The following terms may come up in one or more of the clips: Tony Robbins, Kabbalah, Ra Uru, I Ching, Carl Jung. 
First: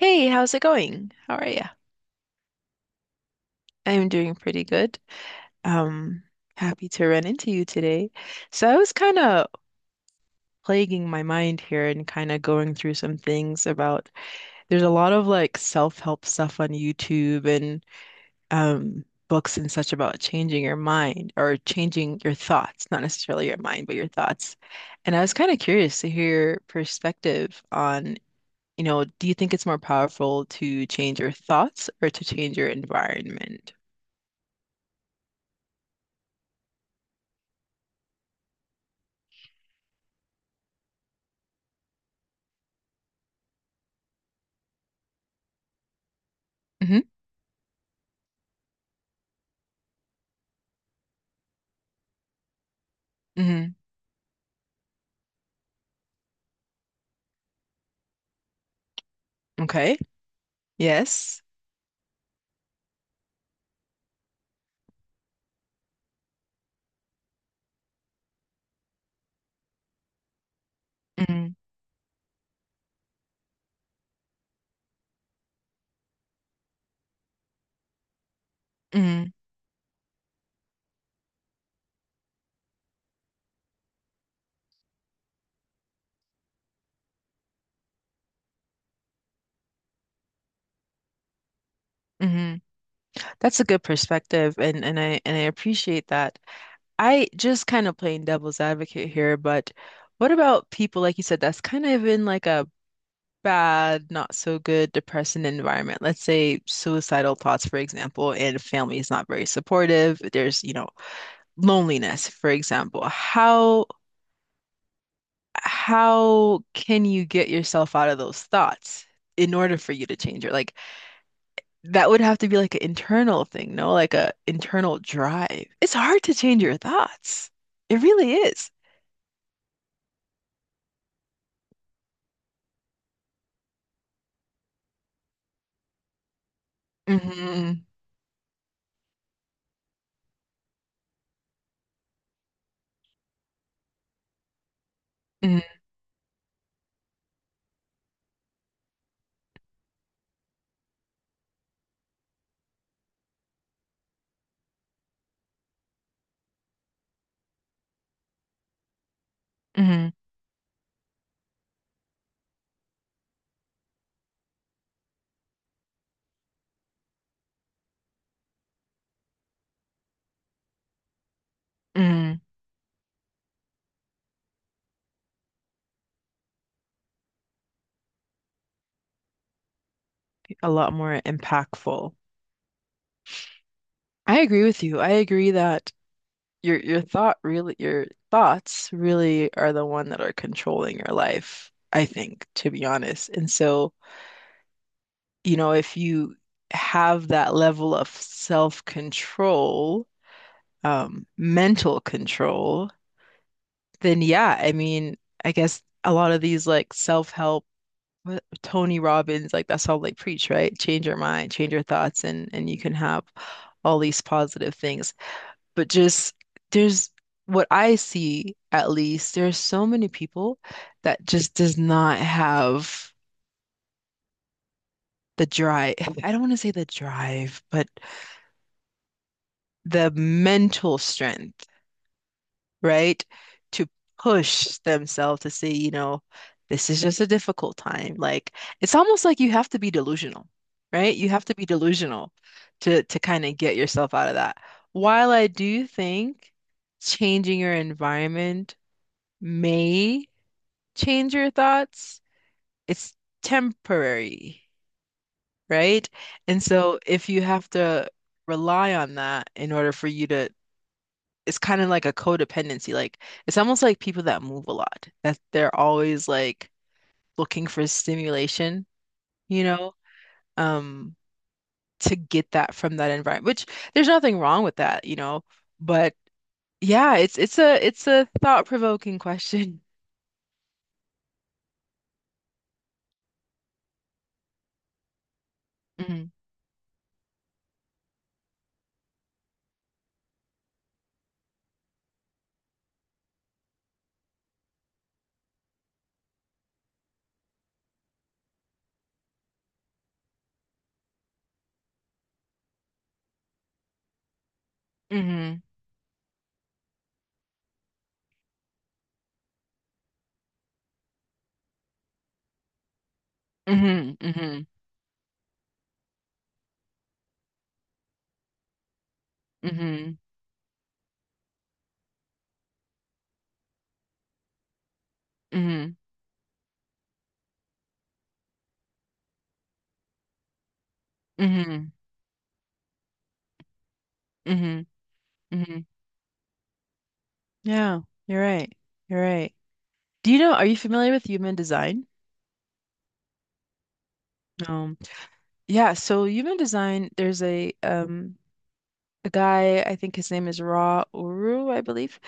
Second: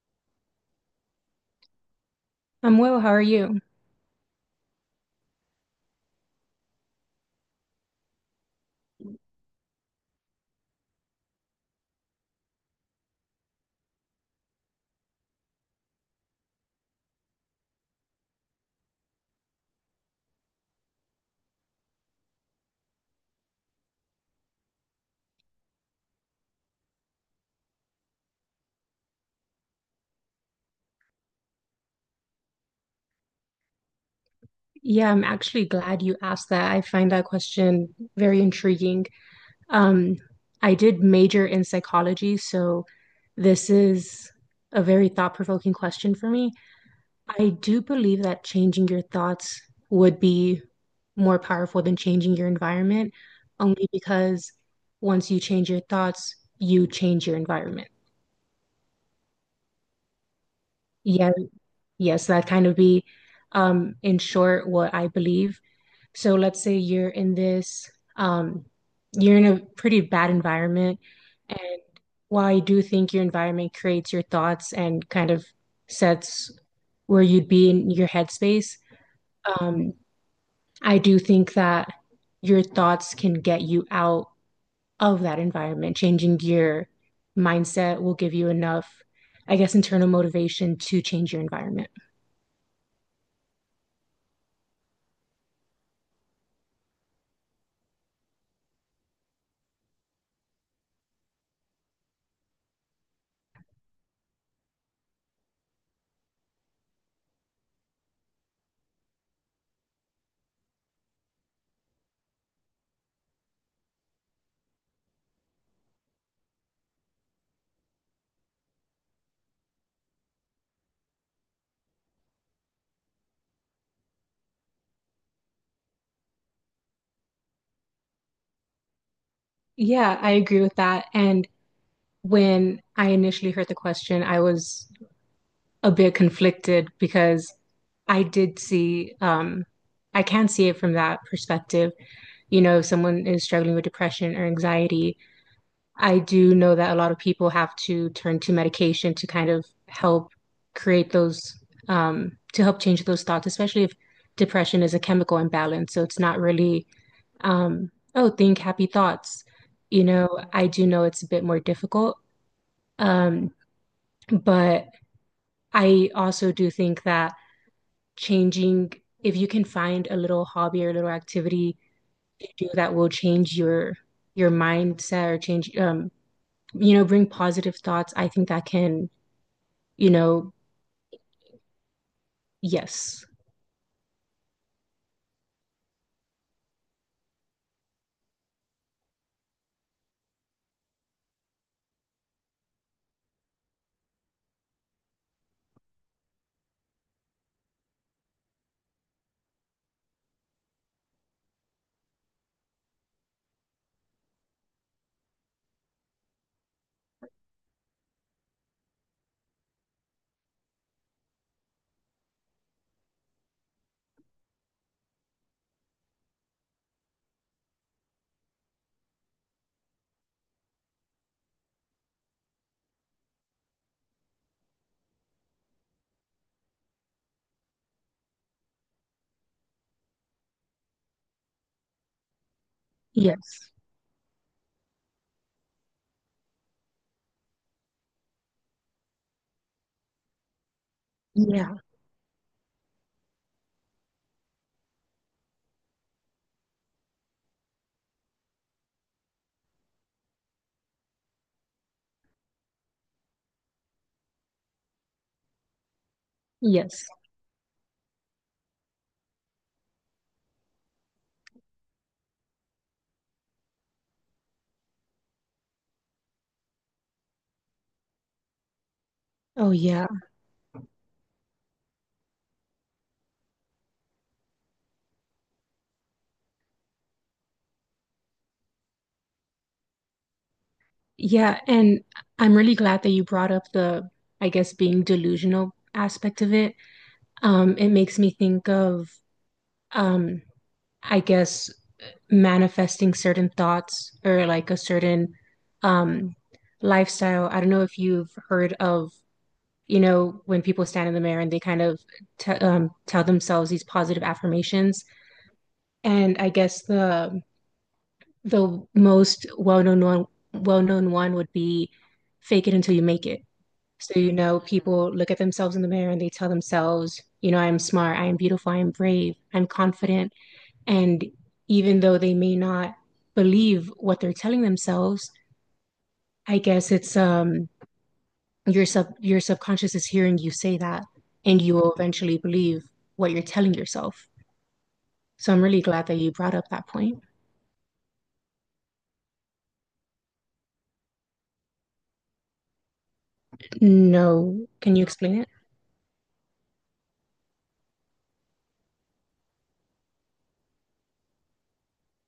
Hey, how's it going? How are you? I'm well, how are you? I'm doing pretty good. Um, happy to run into you today. So I was kind of plaguing my mind here and kind of going through some things about there's a lot of like self-help stuff on YouTube and books and such about changing your mind or changing your thoughts, not necessarily your mind, but your thoughts. And I was kind of curious to hear your perspective on, do you think it's more powerful to change your thoughts or to change your environment? Yeah, I'm actually glad you asked that. I find that question very intriguing. Um, I did major in psychology, so this is a very thought-provoking question for me. Hmm. I do believe that changing your thoughts would be more powerful than changing your environment, Hmm. only because once you change your thoughts, you change your environment. Okay. Yeah, Yes. yes, that kind of be in short what I believe. So let's say you're in um, you're in a pretty bad environment. Mm-hmm. And while I do think your environment creates your thoughts and kind of sets where you'd be in your headspace, um, I do think that your thoughts can get you out of that environment, changing your mindset will give you enough, I guess, internal motivation to change your environment. Mm-hmm. That's a good perspective, and I appreciate that. I just kind of playing devil's advocate here, but what about people like you said that's kind of in like a bad, not so good, depressing environment? Let's say suicidal thoughts, for example, and family is not very supportive. There's, loneliness, for example. How can you get yourself out of those thoughts in order for you to change it? Like that would have to be like an internal thing, no? Like a internal drive. It's hard to change your thoughts. It really is. Yeah, I agree with that. And when I initially heard the question, I was a bit conflicted because Hmm. I did see, I can see it from that perspective. You know, if someone is struggling with depression or anxiety, Hmm. I do know that a lot of people have to turn to medication to kind of help create those, to help change those thoughts, especially if depression is a chemical imbalance. So it's not really, oh, think happy thoughts. You Hmm. know, I do know it's a bit more difficult. Um, but I also do think that changing if you can find a little hobby or a little activity Hmm. to do that will change your mindset or change you know bring positive thoughts I think that can you know A lot more impactful. yes, I agree with you. I agree that your thoughts really are the one that are controlling your life, I think, to be honest. And so, if you have that level of self-control, mental control, then yeah, I mean, I guess a lot of these like self-help Tony Robbins, like that's all they preach, right? Change your mind, change your thoughts, and you can have all these positive things. But just there's what I see at least, there's so many people that just does not have the drive. I don't want to say the drive, but the mental strength, right? yes, To push themselves to say, this is just a difficult time. Like it's almost like you have to be delusional, right? You have to be yeah, delusional to kind of get yourself out of that. While I do think changing your environment may change your thoughts, it's temporary, right? And so yes, if you have to rely on that in order for you to, it's kind of like a codependency. Like it's almost like people that move a lot, that they're always like looking for stimulation, you oh know, yeah. um, to get that from that environment, which there's nothing wrong with that. But yeah, it's a thought-provoking question. Yeah, and I'm really glad that you brought up the I guess being delusional Hmm. aspect of it. It makes me think of um I guess, manifesting certain thoughts or like a certain um lifestyle. I don't know if you've heard of, you know, when people stand in the mirror and they kind of t tell themselves these positive affirmations. Hmm. And I guess the most well-known one would be fake it until you make it. Hmm. So, you know, Hmm. people look at themselves in the mirror and they tell themselves, you know, I'm smart, I'm beautiful, I'm brave, I'm Hmm. confident, and even though they may not believe what they're telling themselves, Hmm. I guess it's, your sub your subconscious is hearing you say that and you Hmm. will eventually believe what you're telling yourself. Hmm. So I'm really Hmm. glad that you brought up that point. Yeah, you're right. You're right. Do you know, are you familiar with human design? No, can Um, you explain it? yeah, so human design, there's a guy, I think his name is Ra Uru, I believe.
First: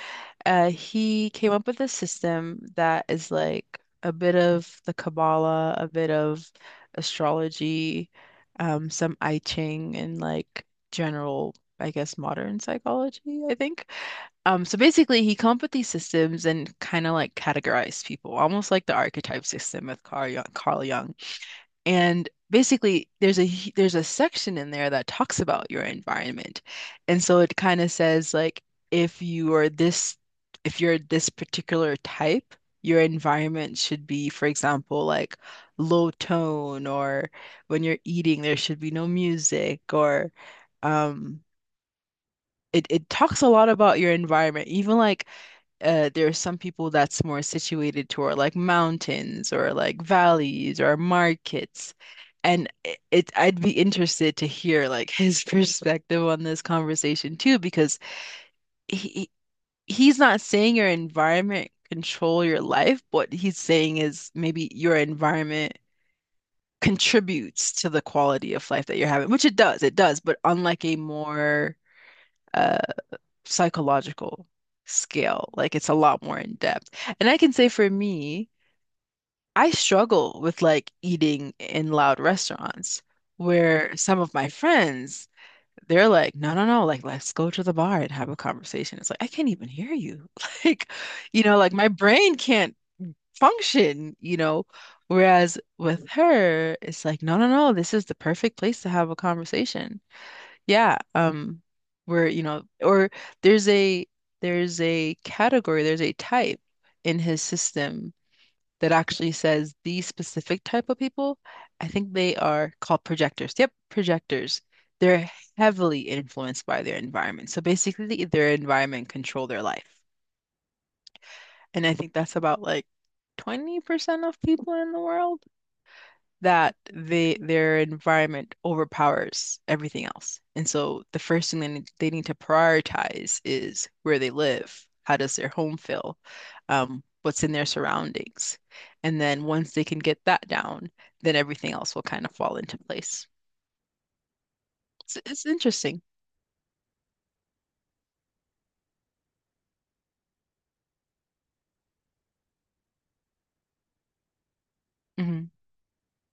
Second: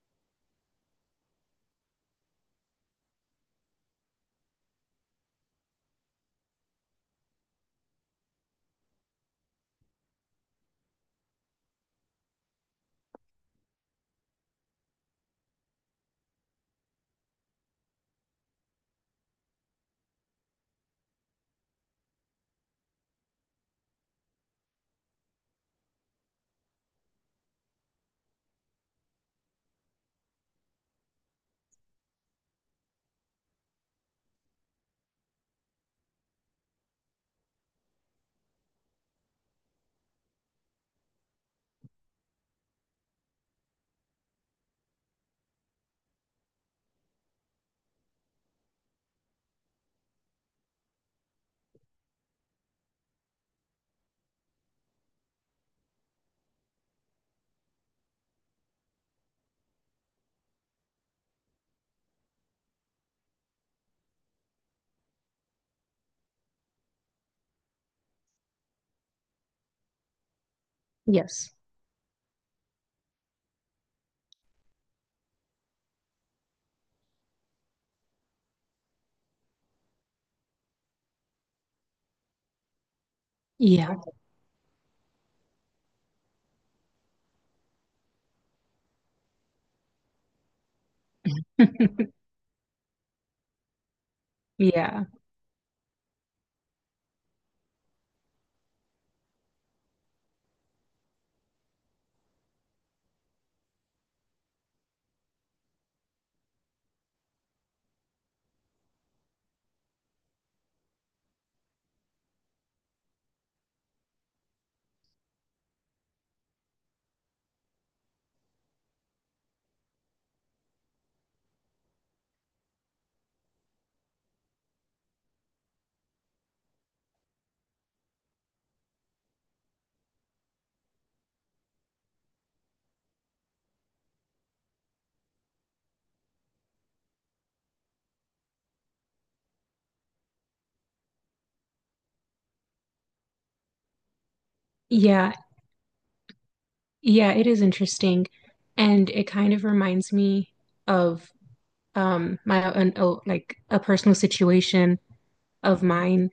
He came up with a system that is like a bit of the Kabbalah, a bit of astrology, some I Ching, and like general, I guess, modern psychology, I think. So basically, he come up with these systems and kind of like categorize people, almost like the archetype system with Carl Jung, Carl Jung. And basically, there's a section in there that talks about your environment. And so it kind of says like if you are this if you're this particular type, your environment should be, for example, like low tone or when you're eating, there should be no music, or um it talks a lot about your environment, even like there are some people that's more situated toward like mountains or like valleys or markets. And I'd be interested to hear like his perspective on this conversation too, because he he's not saying your environment control your life. What he's saying is maybe your environment contributes to the quality of life that you're having, which it does, but unlike a Yes. more uh, psychological scale. Like it's a lot more in depth. And I can say for me, I struggle with like eating in loud restaurants where Yeah. some of my friends, they're like, "No, no, no, like let's go to the bar and have a conversation." It's like, I can't even hear you. Like, like my brain can't function. Yeah. Whereas with her, it's like, "No, no, no, this is the perfect place to have a conversation." Yeah, where or there's a there's a category, there's a type in his system that actually says these specific type of people. I think they are called projectors. Yep, projectors. They're heavily influenced by their environment. So basically, their environment control their life. And I think that's about like 20% of people in the world that they their environment overpowers everything else. And so the first thing they need to prioritize is where they live. How does their home feel? What's in their surroundings? And then once they can get that down, then everything else will kind of fall into place. It's, Yeah. it's interesting. Yeah, it is interesting. And it kind of reminds me of like a personal situation Hmm. of mine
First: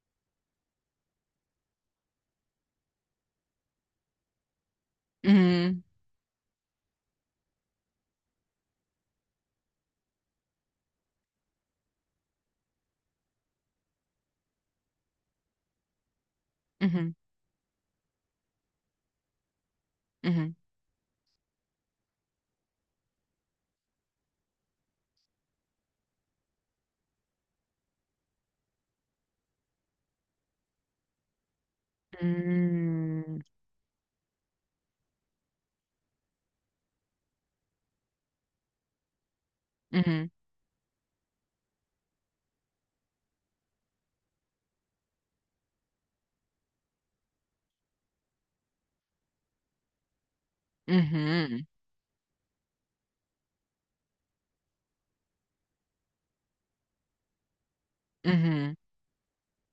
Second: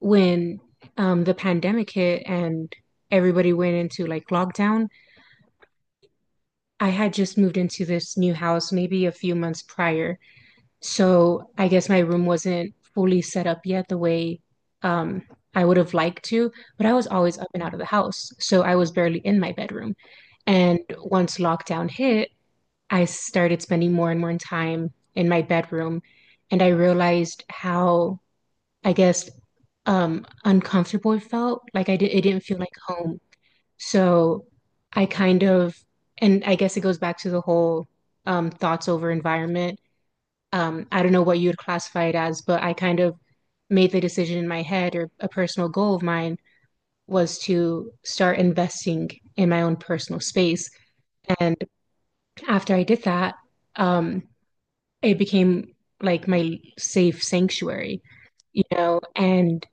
when the pandemic hit and everybody went into like lockdown. Hmm. I had just moved into this new house maybe a few months prior. So I guess my room wasn't fully set up yet the way um, I would have liked to, but I was Hmm. always up and out of the house. So I was barely in my bedroom. Hmm. And once lockdown hit, I started spending more and more time in my bedroom. And I realized how, I guess, uncomfortable it felt. It didn't feel like home. Mm. So I kind and I guess it goes back to the whole thoughts over environment Mhm. um, I don't know what you'd classify it as, but I kind of made the decision in my head or a personal goal of mine was to start investing in my own personal space. And Mhm. after I did that, um, it became like my safe sanctuary, you Mhm. know, and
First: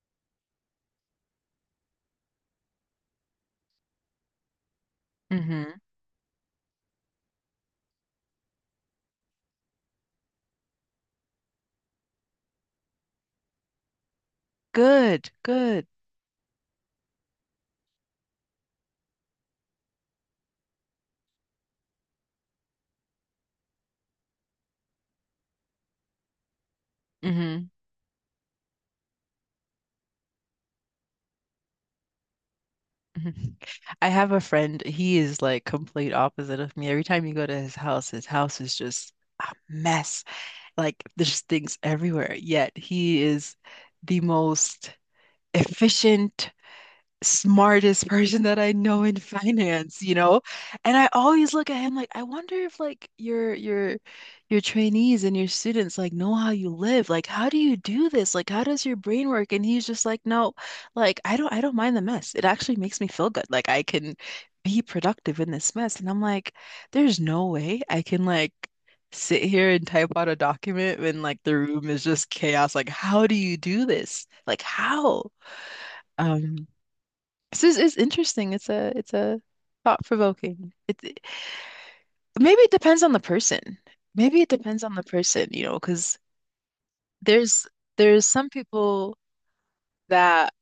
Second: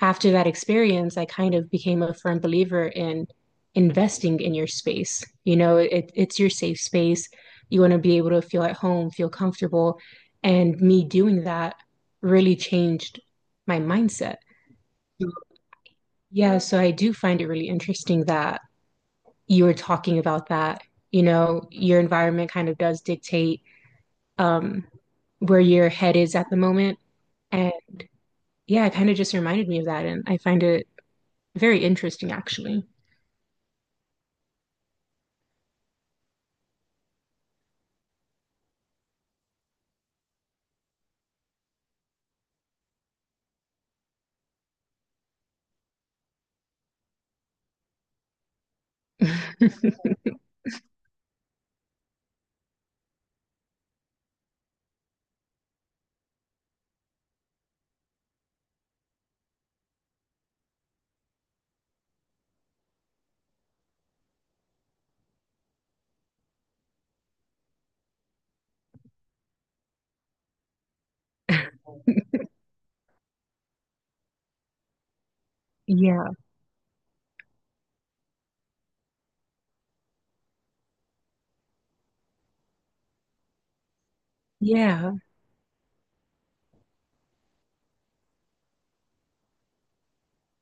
after that experience, I kind of became a firm believer in investing in your space. Mhm. It's your safe space. You want to be able to feel at home, feel comfortable. And me doing that really changed my mindset. Good, good. Yeah, so I do find it really interesting that you were talking about that. You know, your environment kind of does dictate um, where your head is at the moment. Mhm. And yeah, it kind of just reminded me of that. And I find it very interesting, actually. Mhm. I have a friend, he is like complete opposite of me. Every time you go to his house is just a mess. Like there's things everywhere. Yet he is the most efficient, smartest person that I know in finance, you know? And I always look at him like, I wonder if like your trainees and your students like know how you live. Like, how do you do this? Like, how does your brain work? And he's just like, "No, like I don't mind the mess. It actually makes me feel good. Like I can be productive in this mess." And I'm like, there's no way I can like sit here and type out a document when like the room is just chaos. Like, how do you do this? Like, how? Yeah, Um, this is interesting. It's a thought provoking. Maybe it depends on the person. Maybe it depends on the yeah, person, because there's there's some people that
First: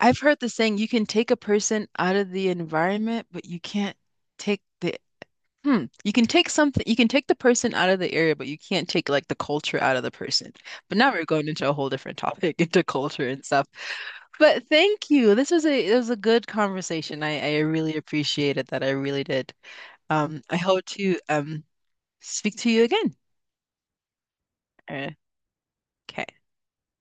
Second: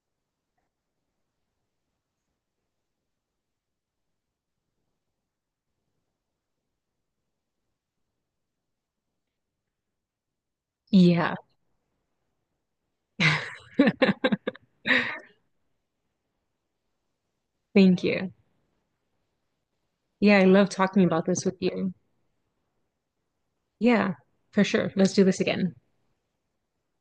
I've heard the saying you can take a person out of the environment, but you can't take the. Hmm. You can take something, you can take the person out of the area, but you can't take like the culture out of the person. But now we're yeah. going into a whole different topic, into culture and stuff. But thank you. This was a it was a good conversation. I really Thank you. appreciated that. I really did. Yeah, Um, I I love hope talking to about this with you. speak to you again. Yeah, for sure. Uh, Let's do this again. Okay.